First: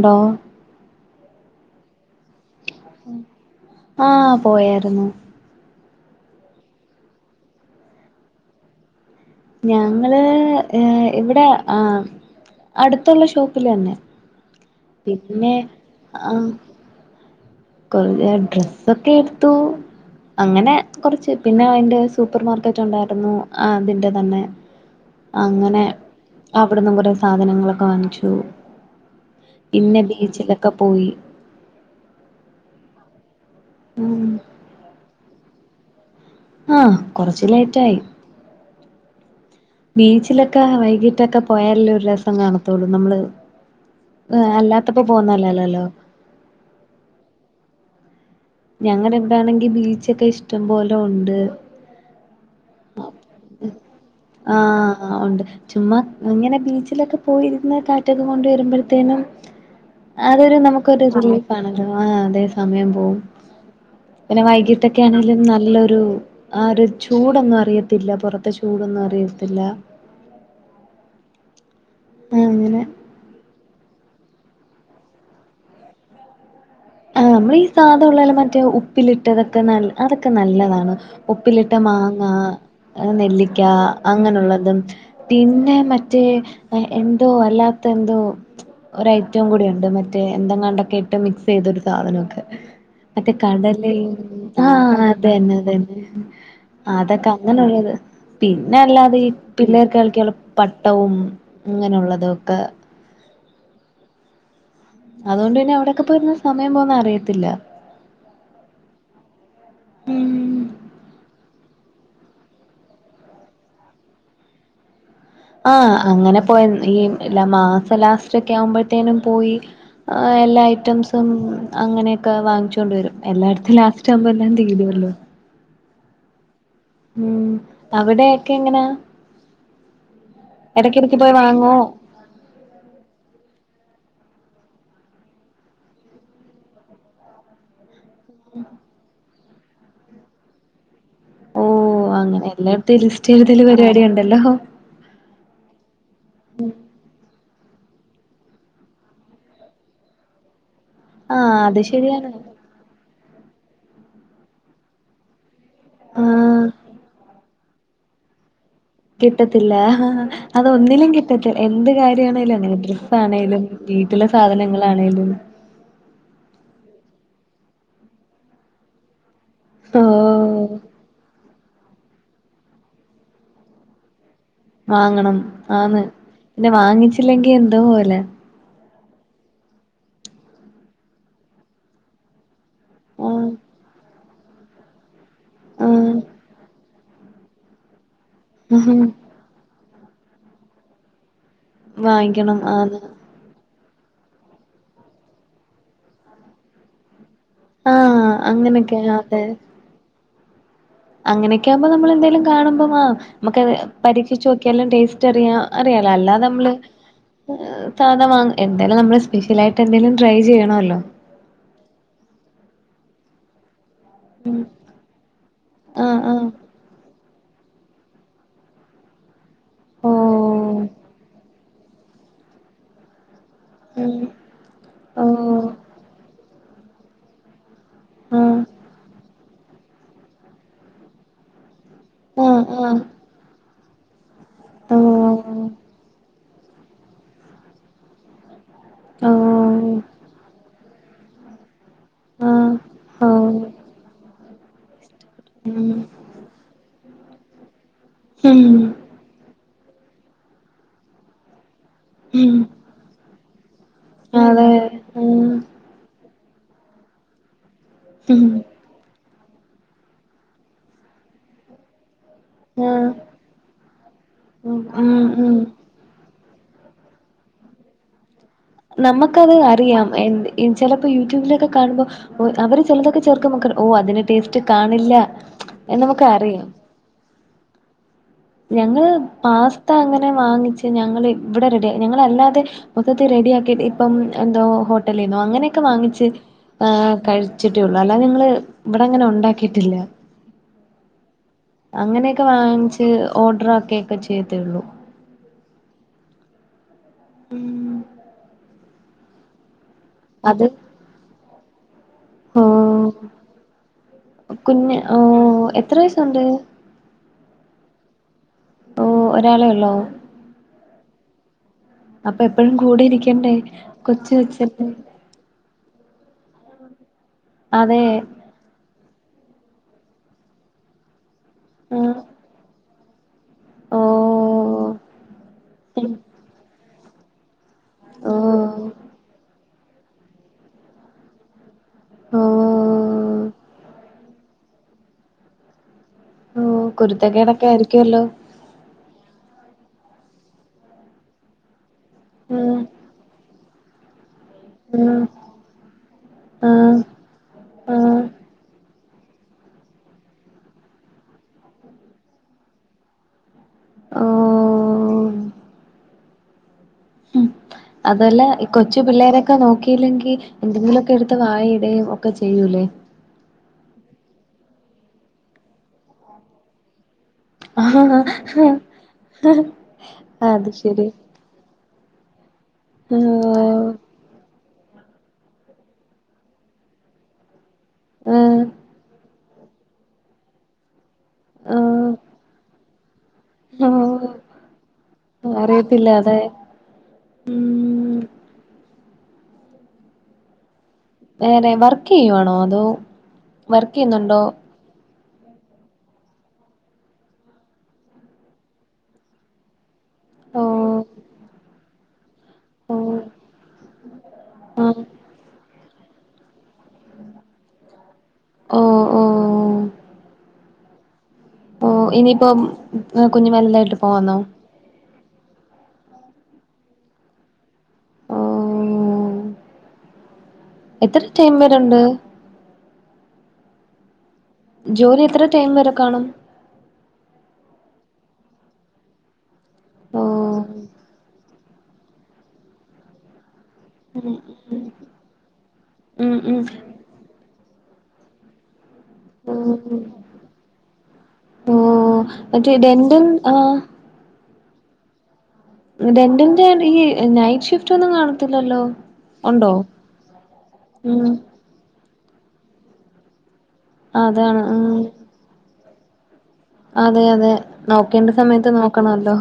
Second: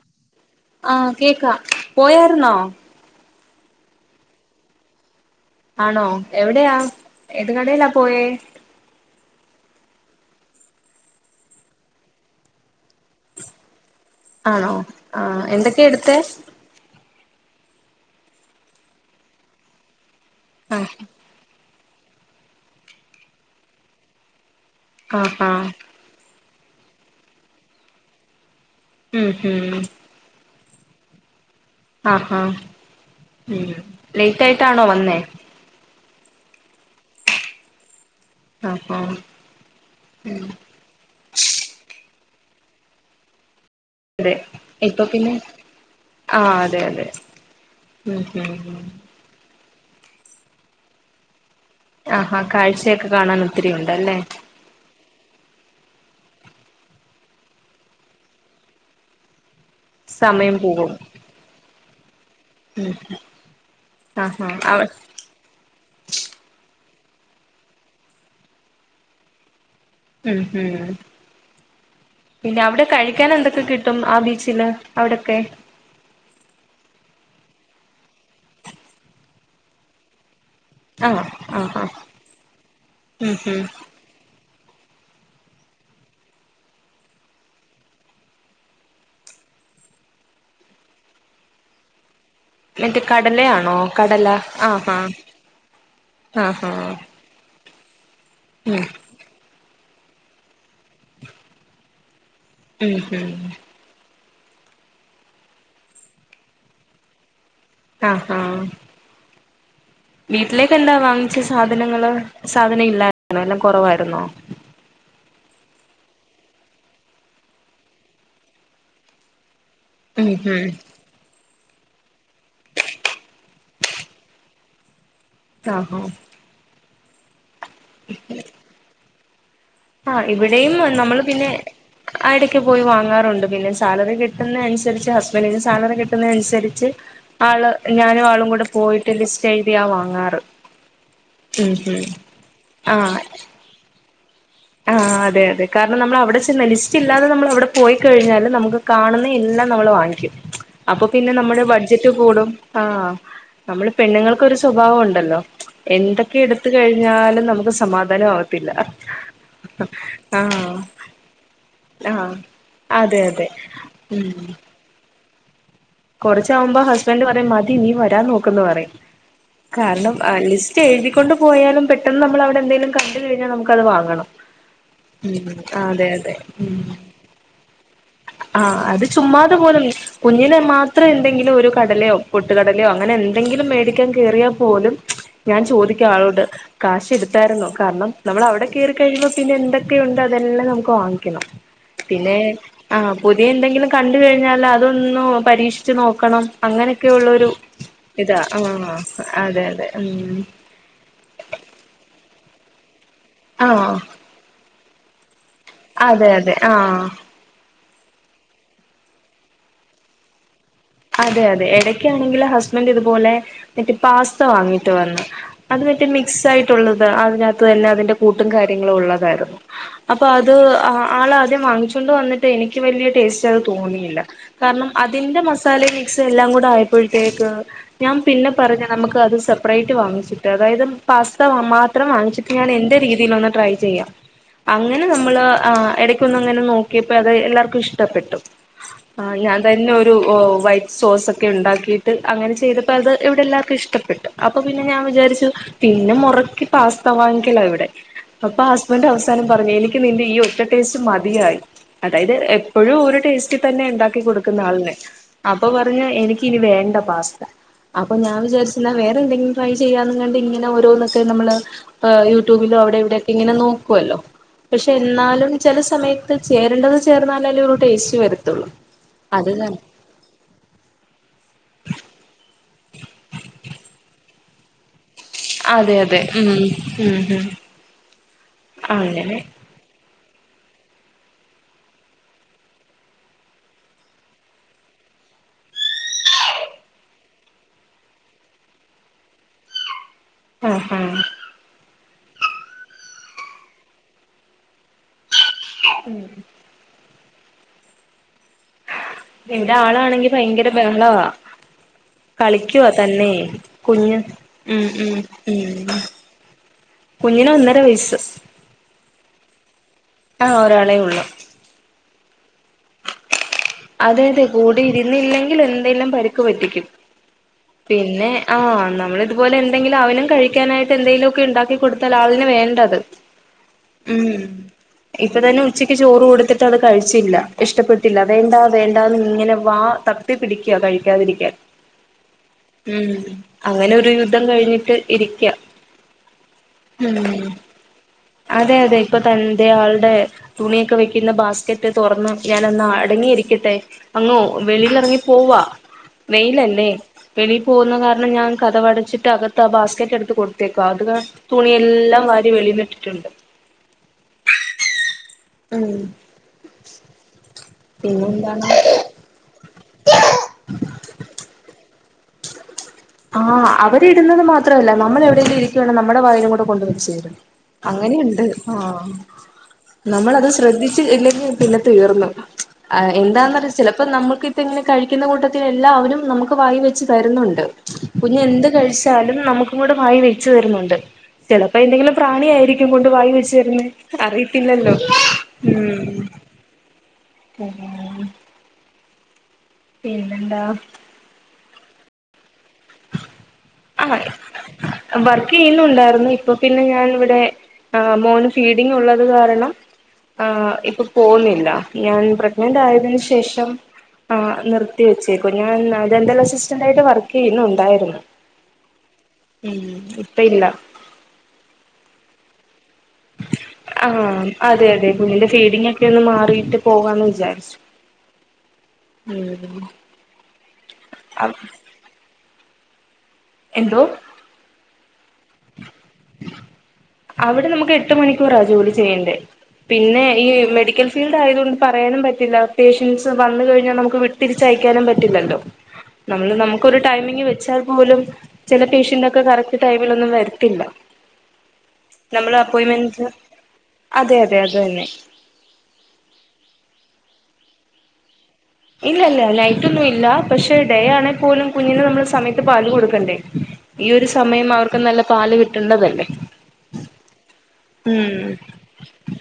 ണ്ടോ ആഹ് കേക്ക പോയാരുന്നോ ആഹ് പോയായിരുന്നു ആണോ എവിടെയാ ഏത് കടയിലാ പോയേ ഞങ്ങള് ഇവിടെ ആ അടുത്തുള്ള ഷോപ്പില് തന്നെ ആണോ ആ പിന്നെ എന്തൊക്കെയ എടുത്ത കുറേ ഡ്രസ്സൊക്കെടുത്തു അങ്ങനെ ആഹ് കുറച്ച് പിന്നെ സൂപ്പർ മാർക്കറ്റ് ഉണ്ടായിരുന്നു ആ അതിന്റെ തന്നെ അഹ് ആഹാ അവിടന്നും കുറെേ സാധനങ്ങളൊക്കെ വാങ്ങിച്ചു ഉം ഉം പിന്നെ ബീച്ചിലോ ഒക്കെപോയി ആഹ് ആഹാ ഉം ഉം ലേറ്റ് ആയിട്ടാണോ വന്നേ ആഹാ കൊറച്ച് ലേറ്റ് ആയി ആഹാ ബീച്ചിലൊക്കെ വൈകീട്ടൊക്കെ പോയല്ലോ ഒരു രസ രസം കാണത്തുള്ളൂ നമ്മള് അതെ അല്ലാത്തപ്പോ ഇപ്പൊ പിന്നെ പോന്നല്ലല്ലോ ആ അതെ അതെ. മം മം മം ഈ ബീച്ചൊക്കെ ഇഷ്ടം പോലെ ഉണ്ട് ആഹാ കാഴ്ചയൊക്കെ കാണാൻ ഒത്തിരിഉണ്ടല്ലേ ആഹ് ഉണ്ട് ചുമ്മാ ഇങ്ങനെ ബീച്ചിലൊക്കെ പോയിരുന്ന കാറ്റ് ഒക്കെ കൊണ്ട് വരുമ്പോഴത്തേനും സമയം അതൊരു പോകും നമുക്കൊരു റിലീഫാണ്. ആ അതേ സമയം ഉം പോവും പിന്നെ ആഹാ അവ വൈകിട്ടൊക്കെ ആണെലും നല്ലൊരു ആ ഒരു ചൂടൊന്നും അറിയത്തില്ല പുറത്തെ ചൂടൊന്നും അറിയത്തില്ല. ഉം ഉം പിന്നെ അവിടെ അങ്ങനെ കഴിക്കാൻ എന്തൊക്കെ കിട്ടും ആ ബീച്ച് ചില അവിടൊക്കെ ആഹ നമ്മള ഈ സാധ ഉള്ളതല്ല മറ്റേ ഉപ്പിലിട്ടതൊക്കെ നല്ല അതൊക്കെ നല്ലതാ ആഹ് ഉപ്പിലിട്ട ആഹാ മാങ്ങ ഉം ഉം നെല്ലിക്ക അങ്ങനുള്ളതും പിന്നെ മറ്റേ എന്തോ അല്ലാത്ത എന്തോ ഒരു ഐറ്റം കൂടി ഉണ്ട് മറ്റേ എന്തെങ്ങാണ്ടൊക്കെ ഇട്ട് മിക്സ് ചെയ്തൊരു സാധനമൊക്കെ മറ്റേ കടലയാണോ കടലിൽ കടല ആഹ ആഹാ അതന്നെ അതന്നെ ആഹാ അതൊക്കെ അങ്ങനുള്ളത് പിന്നെ ഉം അല്ലാതെ ഈ പിള്ളേർ കളിക്കാനുള്ള പട്ടവും അങ്ങനെയുള്ളതൊക്കെ ഉം ഹും അതുകൊണ്ട് പിന്നെ അവിടെക്കെ പോയിരുന്നാ സമയം പോന്ന അറിയത്തില്ല ആ ഹാ ഉം വീട്ടിലേക്കണ്ടാ വാങ്ങിച്ചത് സാധനങ്ങള് സാധന ഇല്ലായിരുന്നോ എല്ലാം കുറവായിരുന്നോ ആ അങ്ങനെ പോയ ഈ ല്ല മാസ ലാസ്റ്റ് ഒക്കെ ആവുമ്പോഴത്തേനും പോയി ആ ഉം എല്ലാ ഉം ഐറ്റംസും അങ്ങനെയൊക്കെ വാങ്ങിച്ചൊണ്ട് വരും എല്ലായിടത്തും ലാസ്റ്റ് ആവുമ്പോ എല്ലാം തീരുവല്ലോ ആഹോ ഉം അവിടെ ഒക്കെ എങ്ങനാ ആഹ് ഇവിടെയും ഇടക്കിടക്ക് നമ്മള് പോയി പിന്നെ വാങ്ങോ ആ ഇടക്ക് പോയി വാങ്ങാറുണ്ട് പിന്നെ സാലറി കിട്ടുന്ന അനുസരിച്ച് ഹസ്ബൻ്റിന് സാലറി കിട്ടുന്ന അനുസരിച്ച് ആള് ഞാനും ആളും കൂടെ പോയിട്ട് ലിസ്റ്റ് ചെയ്തിയാ വാങ്ങാറ് ഓ ഉം ഉം അങ്ങനെ എല്ലോട്ത്തും ഈ ലിസ്റ്റെഴുതല് പരിപാടി ഉണ്ടല്ലോ ആ അതെ അതെ കാരണം നമ്മൾ അവിടെ ചെന്ന് ലിസ്റ്റില്ലാതെ നമ്മളവിടെ പോയി കഴിഞ്ഞാല് നമുക്ക് കാണുന്ന എല്ലാം നമ്മള് വാങ്ങിക്കും അപ്പൊ പിന്നെ ആഹ് നമ്മുടെ അത് ബഡ്ജറ്റ് ശരിയാണ് കൂടും ആ നമ്മള് പെണ്ണുങ്ങൾക്കൊരു സ്വഭാവം ഉണ്ടല്ലോ എന്തൊക്കെ ആഹ് എടുത്ത് കഴിഞ്ഞാലും നമുക്ക് സ് സമാധാനം ആവ ത്തില്ല ത്തില്ല അതൊന്നിലും കിട്ടത്തില്ല എന്ത് ആഹ് കാര്യാണേലും അങ്ങനെ ഡ്രസ്സ് അതെ അതെ ആണേലും വീട്ടിലെ സാധനങ്ങളാണേലും കൊറച്ചാകുമ്പോ ഹസ്ബൻ് പറയും മതി നീ വരാൻ നോക്കന്ന് പറയും കാരണം ആ ഓഹ് ലിസ്റ്റ് എഴുതിക്കൊണ്ട് പോയാലും പെട്ട് പെട്ടന്ന് നമ്മളവിടെ എന്തേലും കണ്ടു കഴിഞ്ഞാ നമുക്കത് വാങ്ങണം വാങ്ങണം ഉം ആന്ന് അതെ അതെ ഉം പിന്നെ വാങ്ങിച്ചില്ലെങ്കി എന്തോ പോലെ ആഹ് അത് ചുമ്മാത് പോലും കുഞ്ഞിനെ മാത്രം എന്തെങ്കിലും ഒരു കടലയോ പൊ ട്ട് കടലയോ അങ്ങനെ ആഹ് എന്തെങ്കിലും മേടിക്കാൻ കിട്ടും കേറിയാൽ പോലും ഞാൻ ചോദിക്കാ ആഹ് ആളോട് കാശ് ഇടുത്തായിരുന്നു കാരണം നമ്മൾ അവിടെ ആഹ് കയറി കഴിയുബൊ പിന്നെ എന്താ കെയുണ്ട് അതെല്ലാം നമുക്ക് വാങ്ങിക്കണം പിന്നെ വാങ്ങിക്കണം ആന്ന് ആഹ് പുതിയ എന്തെങ്കിലും കണ്ട് കഴിഞ്ഞാല് അതൊന്ന് പരീക്ഷിച്ച് നോക്കണം അങ്ങനെയൊക്കെ ഉള്ളരു ആഹ് ഇതാ ആഹ് അങ്ങനെയൊക്കെ അതെ അതെ ഉം അങ്ങനെയൊക്കെ ആകുമ്പോ നമ്മൾ എന്തേലും കാണുമ്പോ വാ നമുക്ക് ആഹ് പരീക്ഷിച്ച് നോക്കിയാലും ടേസ്റ്റ് റിയ അറിയാലോ അതെ അല്ലാതെ അതെ നമ്മള് ആഹ് ഏ സാധനം വങ്ങ എന്തായാലും നമ്മള് സ്പെഷ്യലായിട്ട് എന്തേലും ട്രൈ ചെയ്യണോ അതെ അതെ ഇടയ്ക്കാണെങ്കിൽ ഹസ്ബൻഡ് ഇതുപോലെ മറ്റേ പാസ്ത വാങ്ങിട്ട് വന്ന് അത് മറ്റേ ആഹ് മിക്സ് ആഹ് ആയിട്ടുള്ളത് അതിനകത്ത് തന്നെ അതിന്റെ കൂട്ടും കാര്യങ്ങളും ഉള്ളതായിരുന്നു അപ്പൊ അത് ഓഹ് ആളാദ്യം വാങ്ങിച്ചു കൊണ്ട് വന്നിട്ട് എനിക്ക് വലിയ ടേസ്റ്റ് ത് ഉം തോന്നീല കാരണം അതിന്റെ ഓഹ് മസ് മിക്സ് എല്ലാം കൂടെ ആയപ്പോഴത്തേക്ക് ഞാൻ പിന്നെ പറഞ്ഞ് ആഹ് നമുക്ക് അത് സപ്പറേറ്റ് വാങ്ങിച്ചിട്ട് അതായത് പാസ്ത വാ മാ ത്രം വാങ്ങിച്ചട്ട് ഞാൻ ആഹ് എന്റെ ആഹ് രീതിൽ ഒന്ന് ട്രൈയ് ചെയ്യാം അങ്ങനെ നമ്മള് ഓഹ് ആ ഇടയ്ക്കൊന്ന് അങ്ങനെ നോക്കിയപ്പോ അത് എല്ലാവർക്കും ഇഷ്ടപ്പെട്ടു ആ ഞാൻ തന്നെ ഓഹ് ഒരു ഓ വൈറ്റ് സോസ് ഒക്കെ ഉണ്ടാക്കി ട്ട് അങ്ങനെ ആഹ് ചെയ്തപ്പോൾ അത് ഇവിടെ ഓഹ് എല്ലാവർക്കും ഇഷ്ടപ്പെട്ടു അപ്പ പിന്നെ ഞാൻ വിചാരി ച്ചു ഉം പിന്നെ മുറക് പാസ് ഇപ്പ വാങ്ങിക്കലാ ഇവിടെ ഉം അപ്പൊ ഹസ്ബൻഡ് അവസാനം പറഞ്ഞ് എനി ക് നിന്റെ ഈ ഒറ്റ ടേസ്റ്റ് മതിയായി. അതായത് ഉം എപ്പോഴും ഓര് ടേസ്റ്റ്. തന്നെ ഉണ്ടാക്കി കൊടുക്കുന്ന അതെ ആളിനെ ഉം അപ്പൊ പറഞ്ഞു എനിക്ക് ക്കിനി വേണ്ട പാസ്ത അപ്പൊ ഞാ ഉം വിചാരിച്ചുന്ന വേറെ എന്തെൻ ട്രൈ ചെയ്യാണ്ട് ഇങ്ങനെ ഓരോന്നൊക്കെ നമ്മള് യൂട്യൂബിലോ അവിടെ ആഹ് ഇവിടൊക്കെ ഇങ്ങനെ നോക്കുഅല്ലോ ഉം പക്ഷെ ഉം എന്നാലും ഉം ചില സമയത് ത് ചേരേണ്ടത് ചേർന്നാൽ ല്ലേ ഒരു ടേസ് വരു നമുക്കത് അറിയാം എന്ത് ഇ ചിലപ്പോ യു ബിലലൊക്കെ കാണുമ്പോ അവ ചിലതൊക്കെ ചേർക്കുമ്മം നക്കറിയ ഓ അതിന് ടേസ്റ്റ് കാണില്ല അതെ എന്ന് അതെ നമുക്ക് ഉം അറിയാം ഉം ഉം ഞങ്ങള് അങ്ങനെ പാസ്ത അ ങ്ങനെ വാങ്ങിച്ച് ഞങ്ങൾ ഇവിടെറെഡി ഞങ്ങല്ലാതെ മൊത്തത്തി റെഡി ആക്കിട്ട് ഇപ്പം എന്തോ ഹോട്ടലന്നോ അങ്ങനെയൊക്കെ വാങ്ങിച്ച് കഴിച്ചിട്ടേള്ളു അല്ലാതെ ഞങ്ങള് ഇവിടെ അങ്ങനെ ഉണ്ടാക്കിട്ടില്ല. ആ ഹാ അങ്ങനെയൊക്കെ വാങ്ങിച്ച് ഓർഡർക്കിയൊക്കെ ചെയ്തെയുള്ളൂ ഉം എന്റെ ആളാണെ ങ്കി അത് ഭയങ്കര ബഹളവാ ഓ കളിക്കുവാ തന്നെ കുഞ്ഞ് ഉം കുഞ്ഞ് ഓ ഉം എത്ര ഉം വയസുണ്ട് കുഞ്ഞിന് ഒന്നര വയസ്സ്. ഓ ഒരാളെ ഉള്ളോ ആ ഒരാളേ ഉള്ളൂ. അപ്പ എപ്പോഴും കൂടെ ഇരിക്കണ്ടേ? അതെ കൊച്ച് അതെ കൂടി കൊച്ചല്ലേ ഇരുന്നില്ലെങ്കിൽ എ ന്തേലും പരിക്കുപറ്റിക്കും. അതെ പിന്നെ ആ നമ്മളെട് പോലെ എന്തെിലും അവനും കഴിക്കാനായിട്ട് എന്തേലും ഉണ്ടാക്കി കൊടുത്താൽ ആഹ് ആളിന് വേണ്ടത് ഓ ഉം ഇപ്പ തന്നെ ഉച്ചക്ക് ഉം ചോറ് കൊടുത്തിട്ട് അത് കഴിച്ചില്ല ഇഷ്ടപ്പെട്ടില്ല ഓ വേണ്ടാ വേണ്ടാന്ന് ഇങ്ങനെ വാ.. തപ്പി പിടിക്കുക കഴിക്കാതിരിക്കാൻ ഓ ഉം അങ്ങനെ ഒരു യുദ്ധം കഴിഞ്ഞിട്ട ഇരിക്ക ഓ ഉം കുരുത്തക്കേടൊക്കെ ആയിരിക്കുവല്ലോ അതെ അതെ ഇപ്പൊ തൻ ഇ ആളുടെ തുണിയൊക്കെ വെക്കുന്ന ബാസ്ക്കറ്റ് ആഹ് തൊറന്നോക്ക്യാലൊന്നാ ഇരിക്കട്ടെ അങ്ങോ വെളിയിലിറങ്ങി ആഹ് പോവാ വെയിലല്ലേ വെളിയിൽ പോകുന്ന ആഹ് കാരണം ഞാൻ കതക് അടച്ചിട്ട് കത്ത് ആ ബാസ്ക്കറ്റ് എടുത്ത് കൊടുത്തേക്ക അത് തുണി എല്ലാം വാരി വെളിയിലാട്ടിട്ടുണ്ട് ആഹ് ഓ ഉം ഉ ഉം അതല്ല കൊച്ചു പിള്ളേരൊക്കെ നോക്കിയില്ലെങ്കിൽ എന്തിലൊക്കെ എടുത്ത് വായല്ടയും ഒക്കെ ചെയ്യൂലേ ആഹ് അവരിടുന്നത് മാത്രമല്ല നമ്മൾ എവിടെയെങ്കിലും ഇരിക്കുകയാണങ്കിൽ നമ്മുടെ വായേലും കൂടെ കൊണ്ടുവെച്ചുരും അങ്ങനെയുണ്ട് ആ ആഹ് നമ്മള് അത് ശ്രദ്ധിച്ചു ഇല്ലെങ്കിൽ പിന്നെ തീർന്ന് ആ എന്താന്ന് പറാ ആഹ് ചിലപ്പോ നമ്മുക്ക് ഇതങ്ങനെ കഴിക്കുന്ന കൂട്ടത്തിൽ എല്ലാവരും നമുക്ക് വായി വെച്ച് തരുന്നുണ്ട് കുഞ് ആഹ് എന്ത് കഴിച്ചാലും നമുക്ക് കൂടെമായി വെച്ചു തരുന്നുണ്ട് ചെലപ്പോ ആഹ് എന്തെങ്കിലും പ്രാണി ആയിരിക്കും കൊണ്ട് വായി ച്ച് തരുന്ന. ആഹ് അറിയത്തില്ലല്ലോ ഉം അറിയത്തില്ല അതെ ഉം പിന്നെന്താ വേറെ വർക്ക് ചെയ്യുവാണോ ന്തോ വർക്ക് ആഹ് ചെയ്യുന്നുണ്ടോ വർക്ക് ചെയ്യുന്നുണ്ടായിരുന്നു ഇപ്പൊ പിന്നെ ഞാൻ ഇവിടെ് മോന് ഫീഡിങ് ഉള്ളത് കാരണം ആ ഓഹ് ഇപ്പൊ പോകുന്നില്ല ഞാൻ പ്ര ഓഹ് ണ്ടായതിനു ശേഷം ആ നിർത്തി ആഹ് വെച്ചേ കുവ ഡെന്റൽ അസിസ്റ്റന്റ് ആയിട്ട് വർക്ക് ചെയ്യുന്നുണ്ട് ണ്ടായിരുന്നു ഓഹ് ഉം ഇപ്പ ഇല്ല ഓ ഇനിയിപ്പം [unintelligible] കുഞ്ഞ് വല്തായിട്ട് പോവാന്നോ ആഹ് അതെ അതെ കുഞ്ഞിന്റെ ഫീഡിംഗക്കെ ഒന്ന് മാറിയിട്ട് പോകാന്ന് വിചാരിച്ചു ഓഹ് ഉം എത്ര ടൈം അഹ് വരെയുണ്ട് എന്തോ ജോലി എത്ര ടൈം വരെ കാണും ട്ടു മണിക്കൂറാ ജോലി ചെയ്യണ്ടേ പിന്നെ ഈ ഓഹ് മെഡിക്കൽ ഫീൽഡായതുകൊ പറയാനും പറ്റില്ല പേഷ്യൻസ് വന്ന് കഴി ഞ്ഞ നമ്മുക്ക് വി തിരിച്ചയക്കാനും പറ്റില്ലല്ലോ ഉം നമ്മള് ഉം നമുക്ക് ഒരു ടൈമിംഗ് വെ ച്ചാൽ പോലും ചില പേഷ്യന്റൊക്കെ കറക്റ്റ് ടൈമിലൊന്നും വരി ഓ മറ്റേ അപ്പോയിൻമെന്റ് ഡെന്റൽ ആ അതെ അതെ അതന്നെ ഡെന്റലിന്റെയാണെങ്കിൽ നൈറ്റ് ഷിഫ്റ്റൊന്നും കാണ ഇല്ല ഇല്ല നൈറ്റൊന്നും ഇല്ല പക്ഷെ ഡേ ഉം ആണെ പോലും കുഞ്ഞിനെ നമ്മക്ക് സ സമയത്ത് പാല് കൊടുക്കണ്ടേ ഈയൊരു അതാണ് സമയം അവർക്ക് ഉം നല്ല പാല് കി ട്ടണ്ടതല്ലേ അതെ അതെ നോക്കേണ്ട സമയത്ത് നോക്കണല്ലോ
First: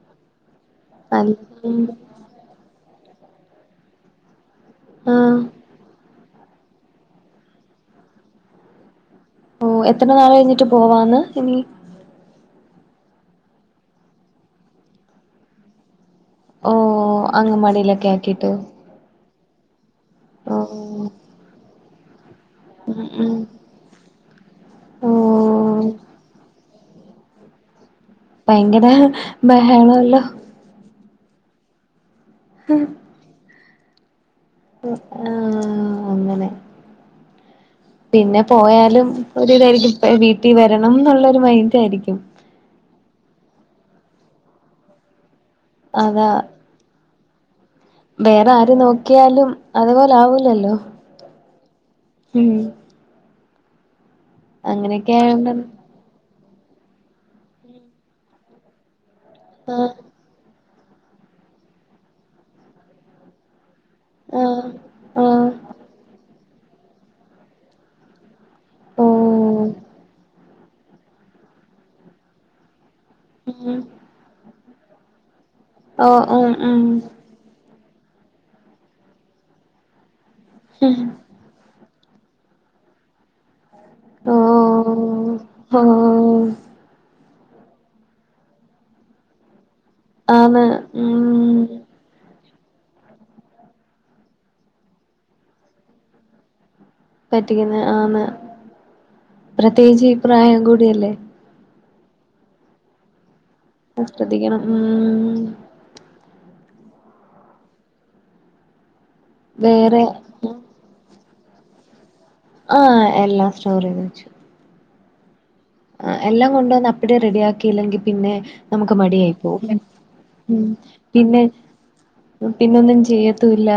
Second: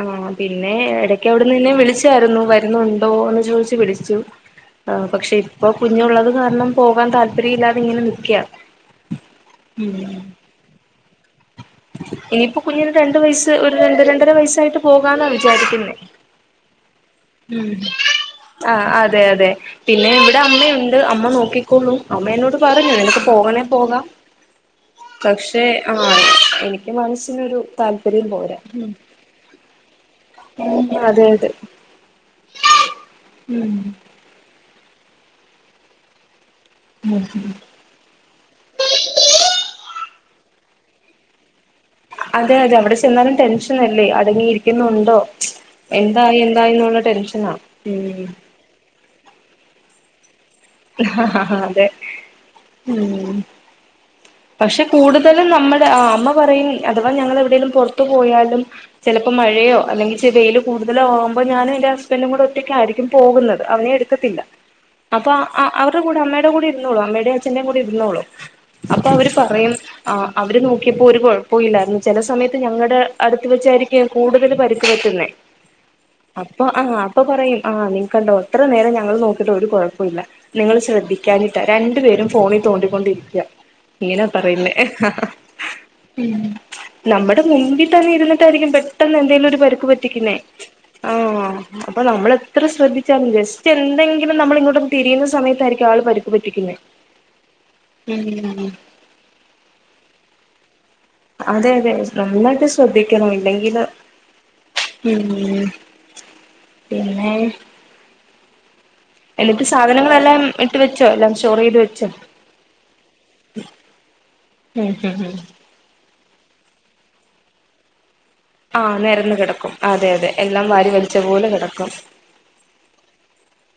ആ പിന്നെ എടക്ക് നല്ല അവ്ട്ന്ന് ന്നെ വിളിച്ചാരുന്നു വരുന്നു ണ്ടോന്ന് ചോയ്ച്ചു വിളിച്ചു ആ പക്ഷെ ആഹ് ഇപ്പൊ കുഞ്ഞുള്ളത് കാരണം പോവാൻ താല്പര്യം ഇല്ലാതെ ഇങ്ങനെ നിക്ക്യ ഓ എത്ര നാള് കഴിഞ്ഞിട്ട് പോവാന്ന് ഇനി ഇനിയിപ്പോ കുഞ്ഞിന് രണ്ടു വയസ്സ് ഒരു രണ്ട് രണ്ടര വയസ്സായിട്ട് പോകന്നാ വിചാരിക്കുന്നേ ഓ ഉം അങ്ങമാടിലൊക്കെ ആക്കിട്ട് ആഹ് അതെ അതെ പിന്നെ ഇവിടെ ഓഹ് അമ്മയുണ്ട് അമ്മ നോക്കിക്കോളും അമ്മ [unintelligible] പറഞ്ഞു ഉം എനിക്ക് ഉം പോകണേ പോകാം പക്ഷെ ഓഹ് ആ എനിക്ക് ക്ക് മനസ്സിനൊരു താല്പര്യം പോരാ ഭയങ്കര ബഹള ല്ലോ അ അതെ അതെ ഉമ് ഉം ആഹ അങ്ങനെ ഉം പിന്നെ പോയാലും ഒരു [inaudible] ട്ടി വരണം എന്നുള്ളൊരു മൈൻഡ് ആയിരിക്കും അതെ അതെ അവിടെ ചെന്നാലും ടെൻഷ നല്ലേ അടങ്ങിയിരിക്കുന്നുണ്ടോ അതാ എന്തായി എന്തായിന്നുള്ള ടെൻഷൻ വേറെ ആര് നോക്കിയാലും അതുപോ- ലാവു ആഹ് ഹ അതെ ഉം ഉം പക്ഷെ അങ്ങനെയൊക്കെ കൂടുതലും ആയോണ്ടാണ് നമ്മുടെ അമ്മ പറയും അഥവാ ഞങ്ങള എവിടെലും പുറത്തു പോയാലും ചിലപ്പോ മഴയോ ആഹ് അല്ലെങ്കിൽ ചെ വെയിലും കൂടുതലാകുമ്പോൾ ഞാനും എന്റെ ഹസ്ബൻഡും കൂടെ ഒറ്റക്കായിരിക്കും പോകുന്നത് അവനെ എടുക്കത്തില്ല ആഹ് അപ്പൊ ആഹ് അവരുടെ അമ്മയുടെ കൂടെ ഇുന്നോളൂ അമ്മയുടെ അച്ഛന്റെ കൂടെ ഇരുന്നോളൂ അപ്പൊ ഓ അവര് പറയും ആ അവര് നോ യപ്പോ ഒരു കുഴപ്പമില്ലായിരുന്നു. ചില സമയത്ത് ഞങ്ങളുടെ അടുത്ത് ഉം വെച്ചായിരിക്കും കൂടുതൽ പരി പറ്റന്നെ ഓ ഉം അപ്പൊ ഉം ആഹ അപ്പൊ പറയും ആഹ് നീ കണ്ടോ ഇത്ര നേരം ഞങ്ങൾ നോക്കിട്ട് ഒരു കൊഴപ്പല്ല നിങ്ങൾ ശ്രദ്ധിക്കാഞ്ഞിട്ടാ രണ്ട് പേരും ഫോണിൽ തോണ്ടികൊണ്ടിരിക്ക ഇങ്ങനാ ഓ പറയുന്നേ ഓ നമ്മ [inaudible] [inaudible] പെട്ടന്ന് എന്തെങ്കലും ഒരു പരി പറ്റിക്കുന്നെ ആന്ന് ആ ഉം അപ്പൊ നമ്മള എത്ര ശ്രദ്ധിച്ചാലും ജസ്റ്റ് എന്തെങ്കിലും നമ്മള് ഇങ്ങോട്ടൊന്ന് തിരിയുന്ന സ സമയത്തായിരിക്കും ആൾ പരിക്ക് പറ്റിക്കുന്നെ പറ്റിക്കുന്ന ആന്ന് പ്രത്യേകിച്ച് ഈ പ്രായം കൂടിയല്ലേ അതെ അതെ നന്നായിട്ട് ശ്രദ്ധിക്കണം ഇല്ലെങ്കി അ ശ്രദ്ധിക്കണം പിന്നേ എന്നിട്ട് വേറെ സാധനങ്ങളെല്ലാം ഇട്ട് വെച്ചോ എല്ലാം റ്റോറ് ചെയ്ത് വെച്ചോ ആഹ് എല്ലാം സ്റ്റോറ് ചെയ്തു വെച്ചു ഉം ഉം ഉം എല്ലാം കൊണ്ട് വന്ന് അപ്പഴേ റെഡിയാക്കിയില്ലെങ്കിൽ പിന്നെ നമുക്ക് ആഹ് നെരന്ന് മടിയായി കിടക്കും പോകും അതെ അതെ എല്ലാം വാരി വലിച്ച പിന്നെ പോലെ കിടക്കും പിന്നൊന്നും ചെയ്യത്തുല്ല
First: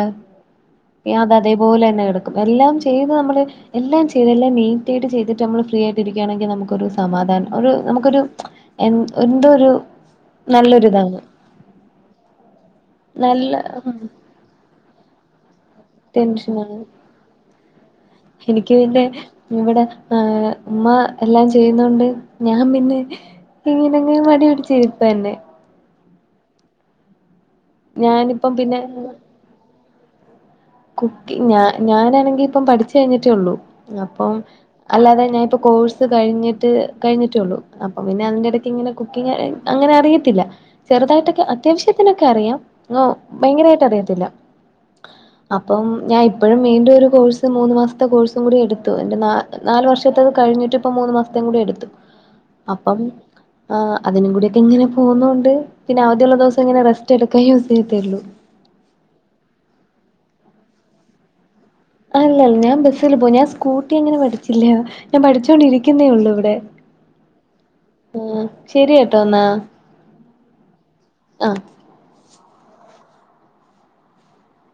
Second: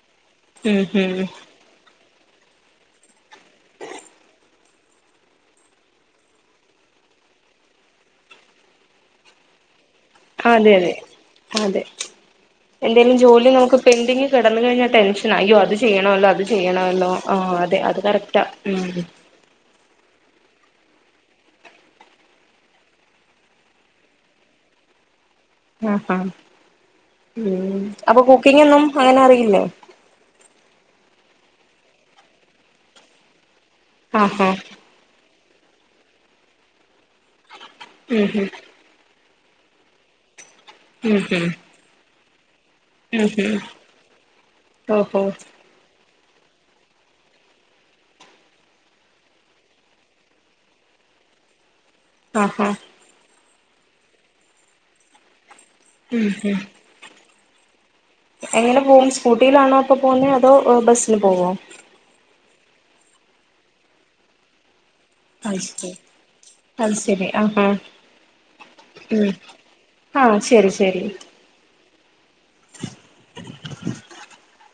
ഉം ഉം അത് അതേപോലെ തന്നെ കിടക്കും എല്ലാം ചെയ്ത് നമ്മള് എല്ലാം ചെയ്ത് എല്ലാം നീറ്റാ ട്ട് നമ്മള് ഫ്രീ ആയിട്ട് ഇരിക്കുവാണെങ്കിൽ നമ്മക്ക് ഒരു സമാധാനം ഒരു നമുക്കൊരു എന്ത എന്തോ ഒരു അതെ അതെ നല്ലൊരിതാണ് അതെ എന്തേലും ജോലി നല്ല നമുക്ക് പെൻഡിങ്ങ് കിടന്ന് കഴിഞ്ഞാൽ നമ്മക്ക് ടെൻഷനാ ആയ്യോ അത് ചെയ്യണല്ലോ അത് ടെൻഷനാണ് ചെയ്യണല്ലോ ആഹ് അതെ അത് കറക്റ്റാ എനിക്ക് ഉം പിന്നെ ഇവിടെ ഏഹ് ഉമ്മ എല്ലാം ചെയ്യുന്നോണ്ട് ഞാൻ പിന്നെ ഇങ്ങനെങ്ങ് മടി പിടിച്ച് ഇരുപ്പന്നെ ആഹ് ആഹ് ഉം അപ്പൊ ഞാനിപ്പം കുക്കിങ് ഒന്നും അങ്ങനെ അറിയില്ലേ കുക്കിങ്ങ് ഞാ ഞാനാണെങ്കി ഇപ്പം പഠിച്ചു കഴിഞ്ഞിട്ടേ ഉള്ളൂ അപ്പം ആഹാ അല്ലാതെ ഞാൻ ഇപ് ഇപ്പൊ കോഴ്സ് കഴിഞ്ഞിട്ട് കഴിഞ്ഞിട്ട് ഒള്ളൂ അപ്പൊ പിന്നെ ഉം ഉം അതിൻ്റെടക്ക് ഇങ്ങെനെ [unintelligible] അങ്ങനെ അറിയത്തില്ല ഉം ചെറുതായിട്ടൊക്കെ ഉം അത്യാവശ്യത്തിന് ക്കറിയാം ആഹ് ഉം ഉം ഭയങ്കരായിട്ട് അറിയത്തില്ല ഓഹോ ഞാൻ ഇപ്പോഴും വീണ്ടും ഒരു കോഴ്സ് മൂന്ന് മാസത്തെ കോഴ്സും കൂടി എടുത്തു എന്റെ നാല് വർഷത്തത് കഴിഞ്ഞിട്ട് ഇപ്പം മൂന്നു മാസത്ത കൂടി എടുത്തു ആഹാ അപ്പം ആ അതിനും കൂടിക്കെ ഇങ്ങനെ പോന്നുോണ്ട് പിന്നെ അവധി ഉം ള്ള ഉം ദിവം ഇങ്ങനെറെസ്റ്റ് എടു കയോ സ എങ്ങനെ പോകും സ്കൂട്ടിയിലാണോ അപ്പൊ പോകുന്നേ ഹോ ബസിൽ പോവോ അല്ലല്ല ഞാൻ ബസിൽ പോവും ഞാൻ സ്കൂട്ടി അങ്ങനെ പഠിച്ചില്യ ഞാൻ അത് ശരി പഠിച്ചുണ്ടിരിക്കുന്നേ ഉള്ളൂ ഇവിടെ അത് ശരി ആഹാ ആ ശരി കേട്ടോ ഉം എന്നാ ആഹ് ആഹ ും